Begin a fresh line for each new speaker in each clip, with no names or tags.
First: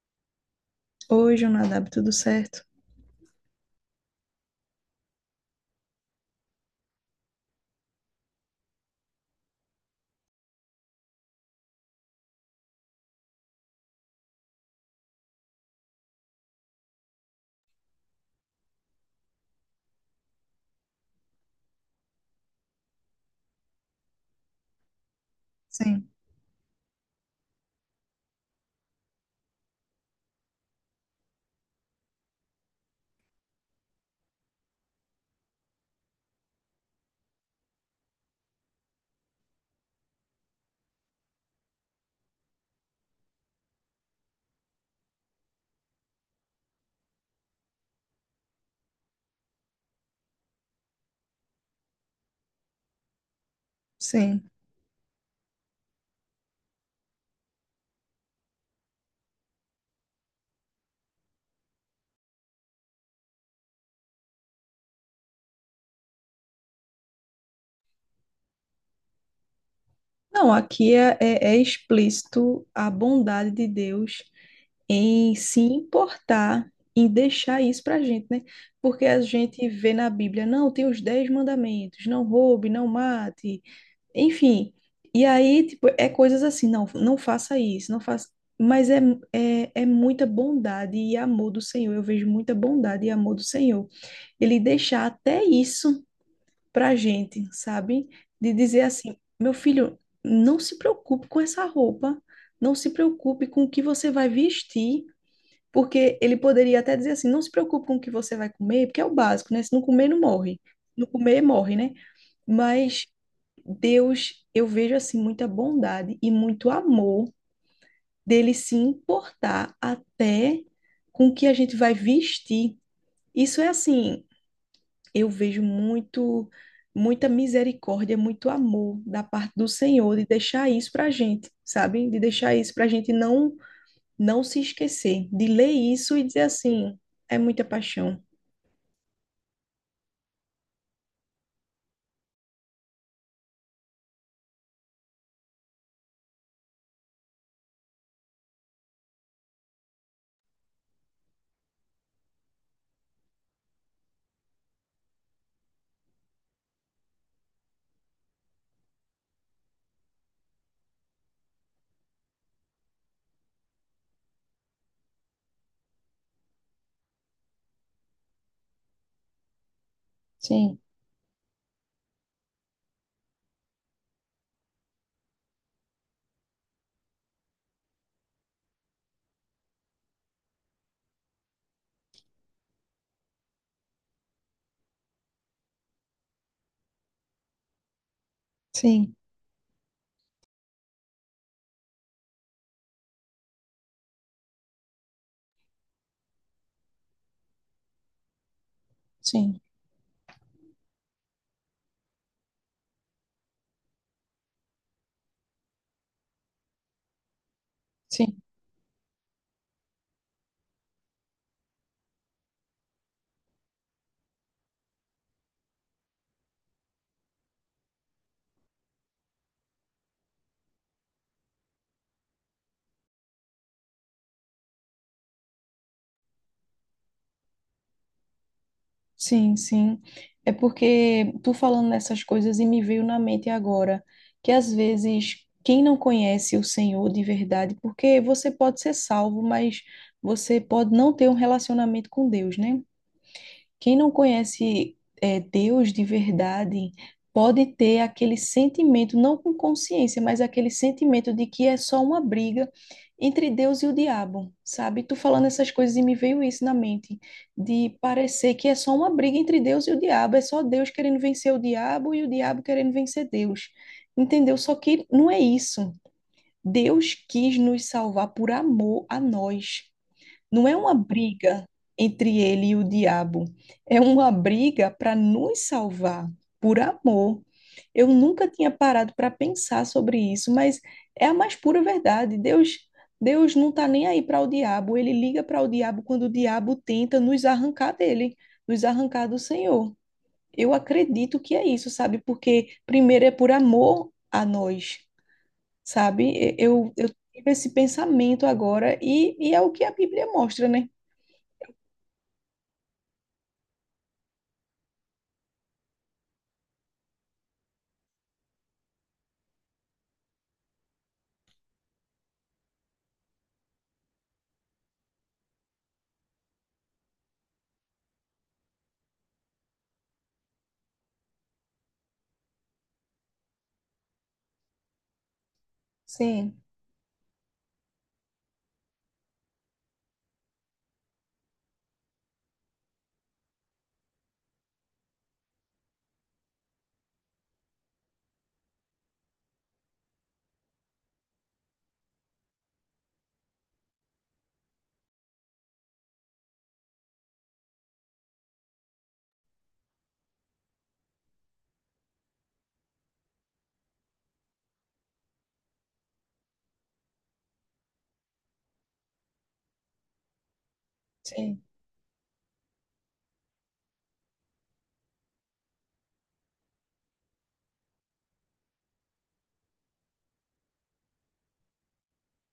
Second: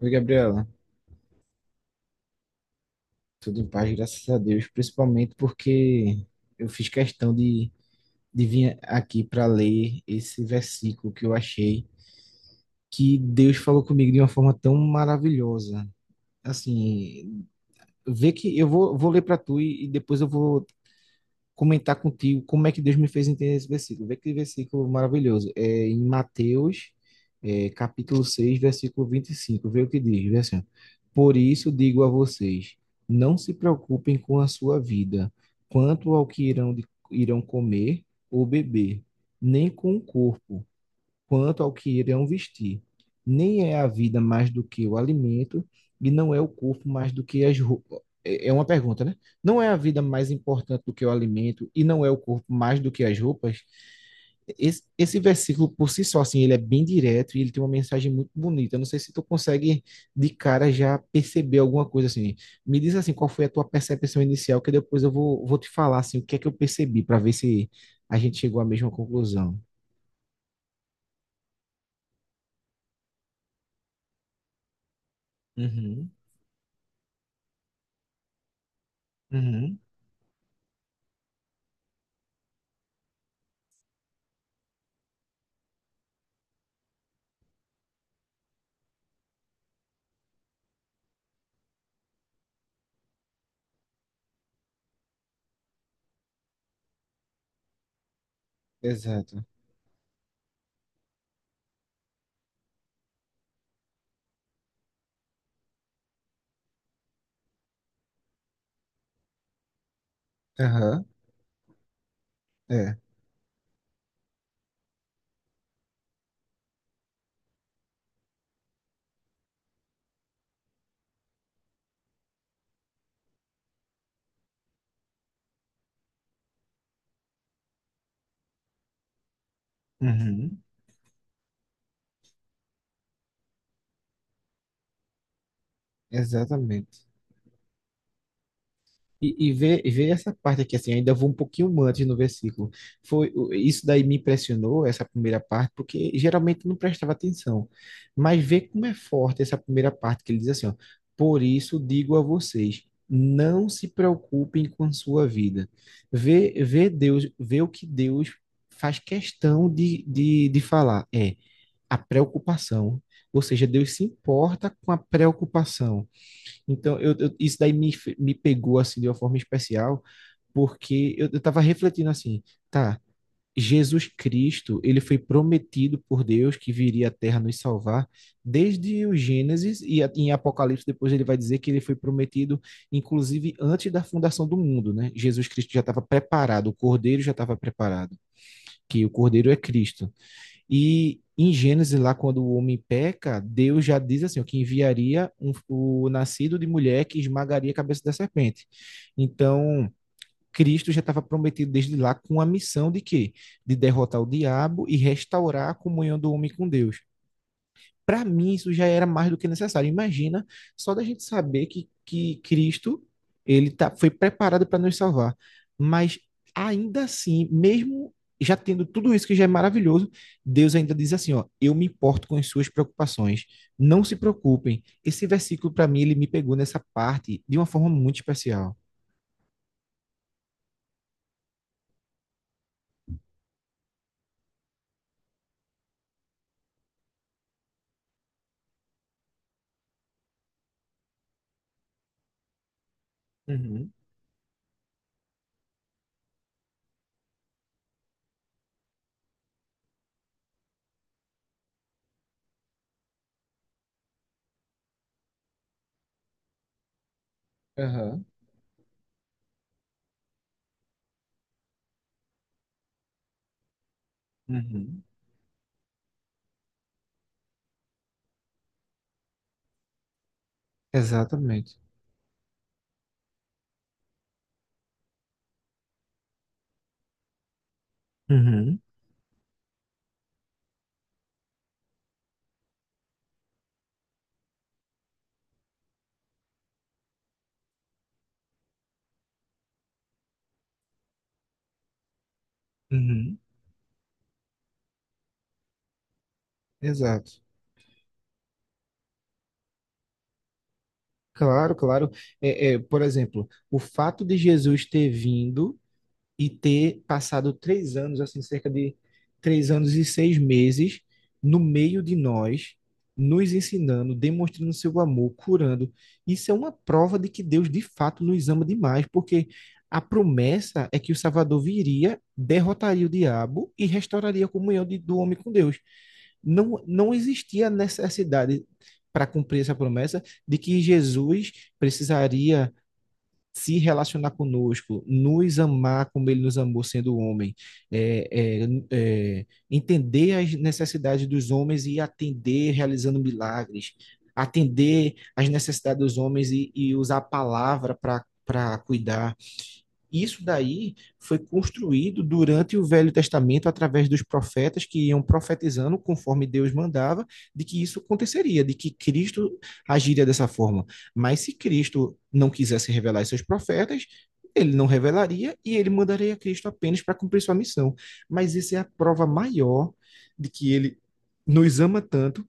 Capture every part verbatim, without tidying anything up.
Oi, Gabriela.
Hoje Oi, Jonadab, tudo certo?
Tudo em paz, graças a Deus, principalmente porque eu fiz questão de, de vir aqui para ler esse versículo que eu achei que Deus falou comigo de uma forma tão maravilhosa. Assim, vê que eu vou, vou ler para tu e, e depois eu vou comentar contigo como é que Deus me fez entender esse versículo. Vê que versículo maravilhoso. É em
Sim.
Mateus, é, capítulo seis versículo vinte e cinco. Vê o que diz, vê assim, ó. Por isso digo a vocês, não se preocupem com a sua vida, quanto ao que irão, de- irão comer ou beber, nem com o corpo, quanto ao que irão vestir. Nem é a vida mais do que o alimento, e não é o corpo mais do que as roupas. É é uma pergunta, né? Não é a vida mais importante do que o alimento, e não é o corpo mais do que as roupas?
Sim.
Esse, esse versículo, por si só, assim, ele é bem direto e ele tem uma mensagem muito bonita. Eu não sei se tu consegue, de cara, já perceber alguma coisa, assim. Me diz, assim, qual foi a tua percepção inicial, que depois eu vou, vou te falar, assim, o que é que eu percebi, para ver se a gente chegou à mesma conclusão.
Não, aqui é, é- é explícito a bondade de Deus em se
Uhum,
importar, em deixar isso pra gente, né? Porque a gente
uhum.
vê na Bíblia, não, tem os dez mandamentos, não roube, não mate, enfim. E aí, tipo, é coisas assim, não, não faça isso, não faça. Mas é, é, é muita bondade e amor do Senhor. Eu vejo muita bondade e amor do Senhor. Ele deixar até isso pra gente, sabe? De dizer assim,
Exato.
meu filho, não se preocupe com essa roupa, não se preocupe com o que você vai vestir, porque ele poderia até dizer assim, não se preocupe com o que você vai comer, porque é o básico, né? Se não comer, não morre.
Aham,
Não comer, morre, né?
é.
Mas Deus, eu vejo assim muita bondade e muito amor dele se importar até com o que a gente vai vestir. Isso é assim, eu vejo muito, muita misericórdia, muito amor da parte do Senhor de
Uhum.
deixar isso para a gente, sabe? De deixar isso para a gente não, não se esquecer, de ler isso e dizer assim,
Exatamente.
é muita paixão.
E, e ver, e ver essa parte aqui, assim, ainda vou um pouquinho antes no versículo. Foi, o- isso daí me impressionou, essa primeira parte, porque geralmente eu não prestava atenção. Mas ver como é forte essa primeira parte, que ele diz assim, ó, por isso digo a vocês, não se preocupem com a sua vida. ver ver Deus, ver o que Deus faz questão de, de, de falar. É, a preocupação. Ou seja, Deus se importa com a preocupação. Então, eu, eu- isso daí me, me pegou assim de uma forma especial,
Sim,
porque eu estava refletindo assim, tá, Jesus Cristo, ele foi prometido por Deus que viria à Terra nos salvar desde o Gênesis e a- em Apocalipse depois ele vai dizer que ele foi prometido inclusive antes da fundação do mundo, né? Jesus Cristo já estava preparado, o Cordeiro já estava preparado, que o
sim,
Cordeiro é Cristo. E em Gênesis, lá quando o homem peca, Deus já diz assim, ó, que enviaria um- o nascido de mulher que esmagaria a cabeça da serpente.
sim,
Então, Cristo já estava prometido desde lá com a missão de quê? De derrotar o diabo e restaurar a comunhão do homem com Deus. Para
sim,
mim, isso já era mais do que necessário. Imagina só da gente saber que, que Cristo ele tá, foi preparado para nos salvar. Mas ainda assim, mesmo já tendo tudo isso que já é maravilhoso, Deus ainda diz assim, ó, eu me importo com as suas preocupações. Não se preocupem. Esse versículo para mim ele me pegou nessa parte de uma forma muito especial.
sim, sim. É porque tu falando nessas coisas e me veio na mente agora que às vezes quem não conhece o Senhor de verdade, porque você pode ser salvo, mas você pode não ter um relacionamento com Deus, né? Quem
Uhum.
não conhece é, Deus de verdade pode ter aquele sentimento, não com consciência, mas aquele sentimento de que é só uma briga entre Deus e o diabo, sabe? Tu falando essas coisas e me veio isso na mente, de
Aham.
parecer que é só uma briga entre Deus e o diabo, é só Deus querendo vencer o diabo e o diabo querendo vencer Deus, entendeu? Só que
Uhum.
não é isso. Deus quis nos salvar por amor a nós. Não é uma briga
Exatamente.
entre ele e o diabo, é uma briga para nos salvar, por amor. Eu nunca tinha
Uhum.
parado para pensar sobre isso, mas é a mais pura verdade. Deus, Deus não está nem aí para o diabo, ele liga para o diabo quando o diabo tenta nos arrancar dele, nos arrancar do Senhor. Eu acredito que é isso, sabe? Porque primeiro é
Uhum.
por amor a nós, sabe? Eu, eu
Exato.
tive esse pensamento agora e, e é o que a Bíblia mostra, né?
Claro, claro. É, é, por exemplo, o fato de Jesus ter vindo e ter passado três anos, assim, cerca de três anos e seis meses no meio de nós, nos ensinando, demonstrando seu amor, curando. Isso é uma prova de que Deus de fato nos ama demais, porque a promessa é que o Salvador viria, derrotaria o diabo e restauraria a comunhão de, do homem com Deus.
Sim,
Não, não existia necessidade para cumprir essa promessa de que Jesus precisaria se relacionar conosco, nos amar como ele nos amou sendo homem, é, é, é, entender as necessidades dos homens e atender realizando milagres, atender as necessidades dos homens e, e usar a palavra para para cuidar, isso daí foi construído durante o Velho Testamento através dos profetas que iam profetizando conforme Deus mandava de que isso aconteceria, de que Cristo agiria dessa forma. Mas se
sim,
Cristo não quisesse revelar aos seus profetas, ele não revelaria e ele mandaria Cristo apenas para cumprir sua missão. Mas isso é a prova maior de que ele nos ama tanto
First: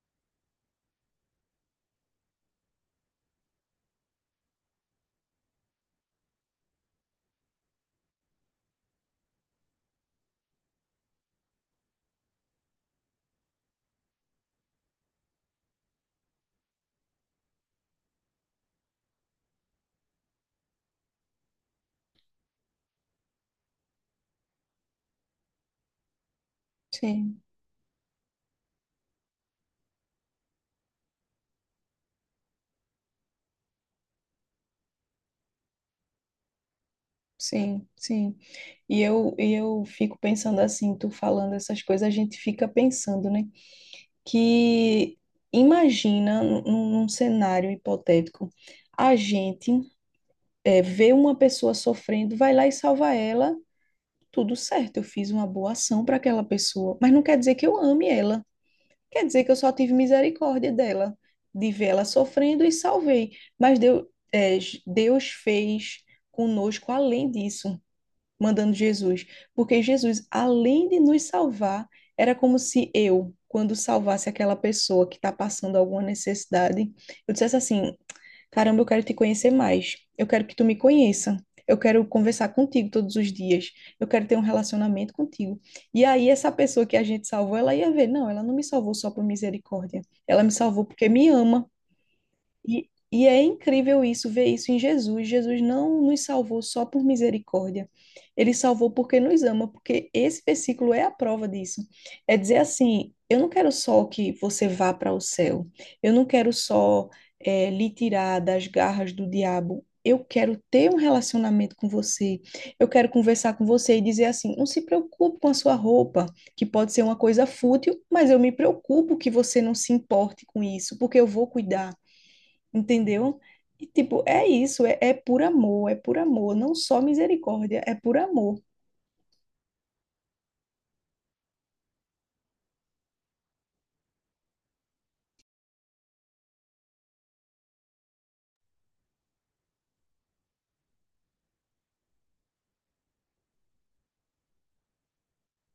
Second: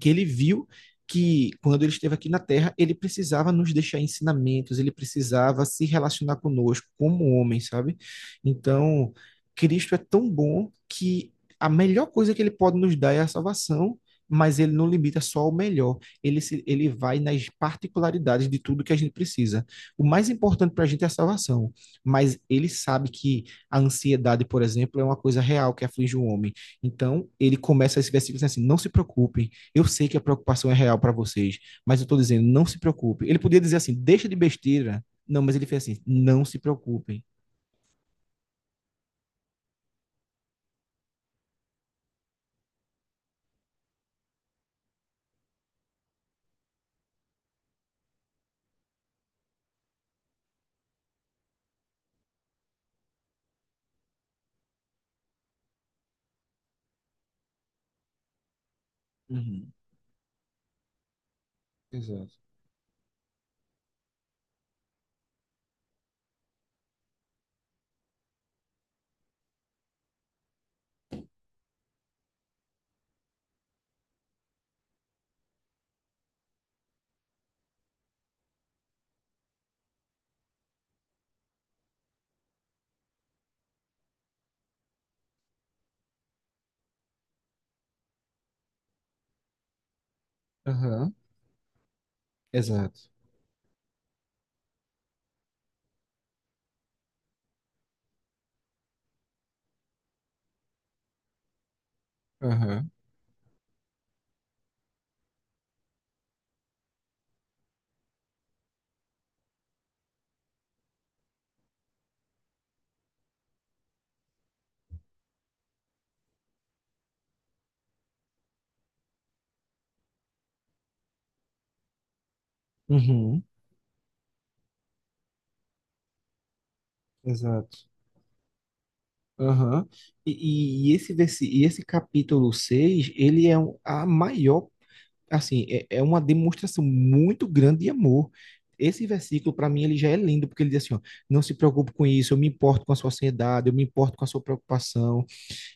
que ele viu que quando ele esteve aqui na Terra, ele precisava nos deixar ensinamentos, ele precisava se relacionar conosco como homem, sabe? Então, Cristo é tão bom que a melhor coisa que ele pode nos dar é a salvação, mas ele não limita só ao melhor. Ele, se, ele vai nas particularidades de tudo que a gente precisa. O mais importante para a gente é a salvação, mas ele sabe que a ansiedade, por exemplo, é uma coisa real que aflige o homem. Então,
sim,
ele começa esse versículo dizendo assim: não se preocupem, eu sei que a preocupação é real para vocês, mas eu estou dizendo, não se preocupe. Ele podia dizer assim, deixa de besteira. Não, mas ele fez assim, não se preocupem.
sim, sim. E eu, e eu fico pensando assim, tu falando essas coisas, a gente fica pensando, né? Que imagina num, num cenário hipotético, a gente eh, vê uma pessoa sofrendo, vai lá e salva ela, tudo certo, eu fiz uma boa ação para aquela pessoa, mas não quer dizer que eu ame ela. Quer dizer que eu só
Uhum.
tive misericórdia dela, de ver ela
Exato.
sofrendo e salvei. Mas Deus, é, Deus fez conosco além disso, mandando Jesus. Porque Jesus, além de nos salvar, era como se eu, quando salvasse aquela pessoa que está passando alguma necessidade, eu dissesse assim: Caramba, eu quero te conhecer mais. Eu quero que tu me conheça. Eu quero conversar contigo todos os dias. Eu quero ter um relacionamento contigo. E aí, essa pessoa que a gente salvou, ela ia ver, não, ela não me salvou só por misericórdia. Ela me salvou porque
Aham.
me ama. E,
Exato.
e é incrível isso, ver isso em Jesus. Jesus não nos salvou só por misericórdia. Ele salvou porque nos ama, porque esse versículo é a prova disso. É dizer
Aham.
assim: eu não quero só que você vá para o céu, eu não quero só eh, lhe tirar das garras do diabo. Eu quero ter um relacionamento com você. Eu quero conversar com você e dizer assim: não se preocupe com a sua roupa, que pode ser uma coisa fútil, mas eu me preocupo que você não se importe com isso, porque eu vou cuidar, entendeu?
Uhum.
E, tipo, é isso, é, é por amor, é por amor, não só misericórdia,
Exato.
é por amor.
Aham. E, e e esse versi... e esse capítulo seis, ele é um- a maior, assim, é, é uma demonstração muito grande de amor. Esse versículo, para mim, ele já é lindo, porque ele diz assim, ó, não se preocupe com isso, eu me importo com a sua ansiedade, eu me importo com a sua preocupação.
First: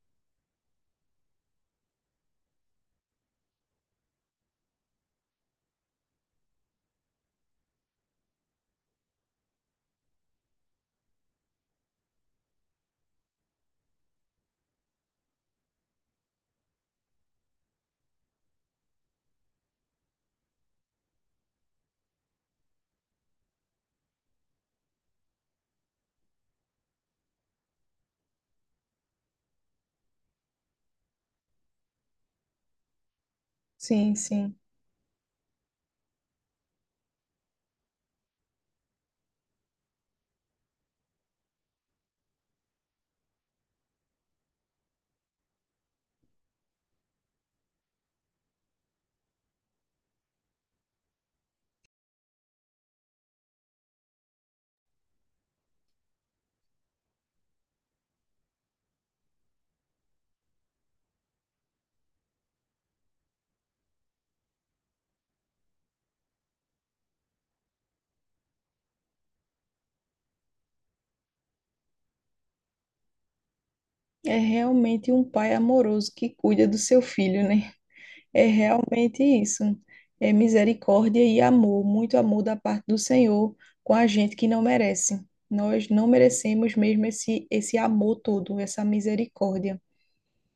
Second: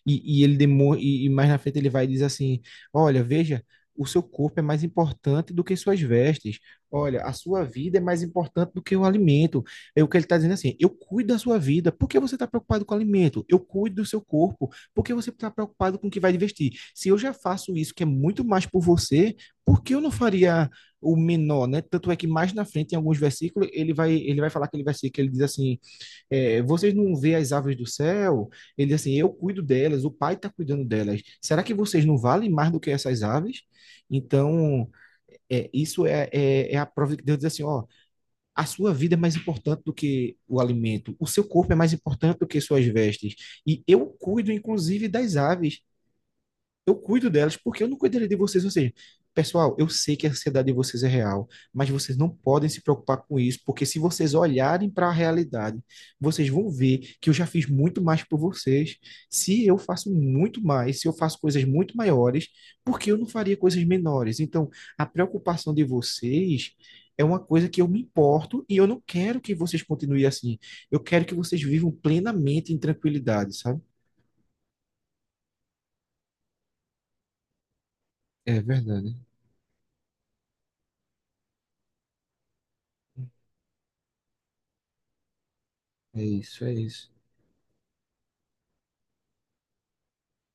E, e ele demo, e, e mais na frente ele vai e diz assim: olha, veja, o seu corpo é mais importante do que suas vestes. Olha, a sua vida é mais importante do que o alimento. É o que ele está dizendo assim: eu cuido da sua vida. Por que você está preocupado com o alimento? Eu cuido do seu corpo. Por que você está preocupado com o que vai vestir? Se eu já faço isso, que é muito mais por você, por que eu não faria o menor, né? Tanto é que mais na frente, em alguns versículos, ele vai, ele vai falar aquele versículo que ele diz assim, é, vocês não vê as aves do céu? Ele diz assim, eu cuido delas, o pai está cuidando delas. Será que vocês não valem mais do que essas aves?
Sim, sim.
Então, é, isso é, é, é a prova de que Deus diz assim, ó, a sua vida é mais importante do que o alimento, o seu corpo é mais importante do que suas vestes. E eu cuido, inclusive, das aves, eu cuido delas, porque eu não cuidaria de vocês? Ou seja, pessoal, eu sei que a ansiedade de vocês é real, mas vocês não podem se preocupar com isso, porque se vocês olharem para a realidade, vocês vão ver que eu já fiz muito mais por vocês. Se eu faço muito mais, se eu faço coisas muito maiores, por que eu não faria coisas menores? Então, a preocupação de vocês é uma coisa que eu me importo e eu não quero que vocês continuem assim. Eu quero que vocês vivam plenamente em tranquilidade, sabe?
É realmente um pai amoroso que cuida do seu filho, né? É
É verdade.
realmente isso. É misericórdia e amor, muito amor da parte do Senhor com a gente que não merece. Nós não
É isso, é
merecemos mesmo
isso.
esse, esse amor todo, essa misericórdia.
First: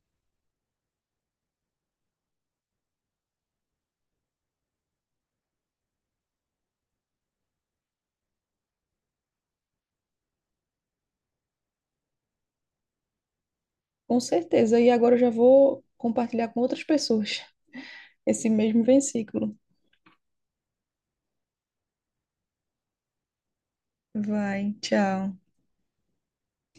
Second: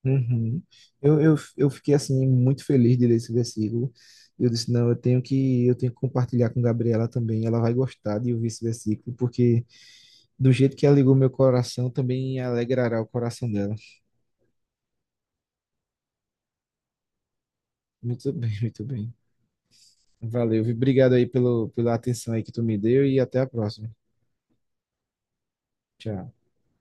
Uhum. Eu, eu, eu fiquei assim muito feliz de ler esse versículo. Eu disse, não, eu tenho que eu tenho que compartilhar com Gabriela também. Ela vai gostar de ouvir esse versículo, porque do jeito que alegrou meu coração, também alegrará o coração dela.
Com certeza. E agora eu já vou compartilhar com outras pessoas
Muito
esse
bem,
mesmo
muito bem.
versículo.
Valeu, viu? Obrigado aí pelo, pela atenção aí que tu me deu e até a próxima.
Vai, tchau.
Tchau.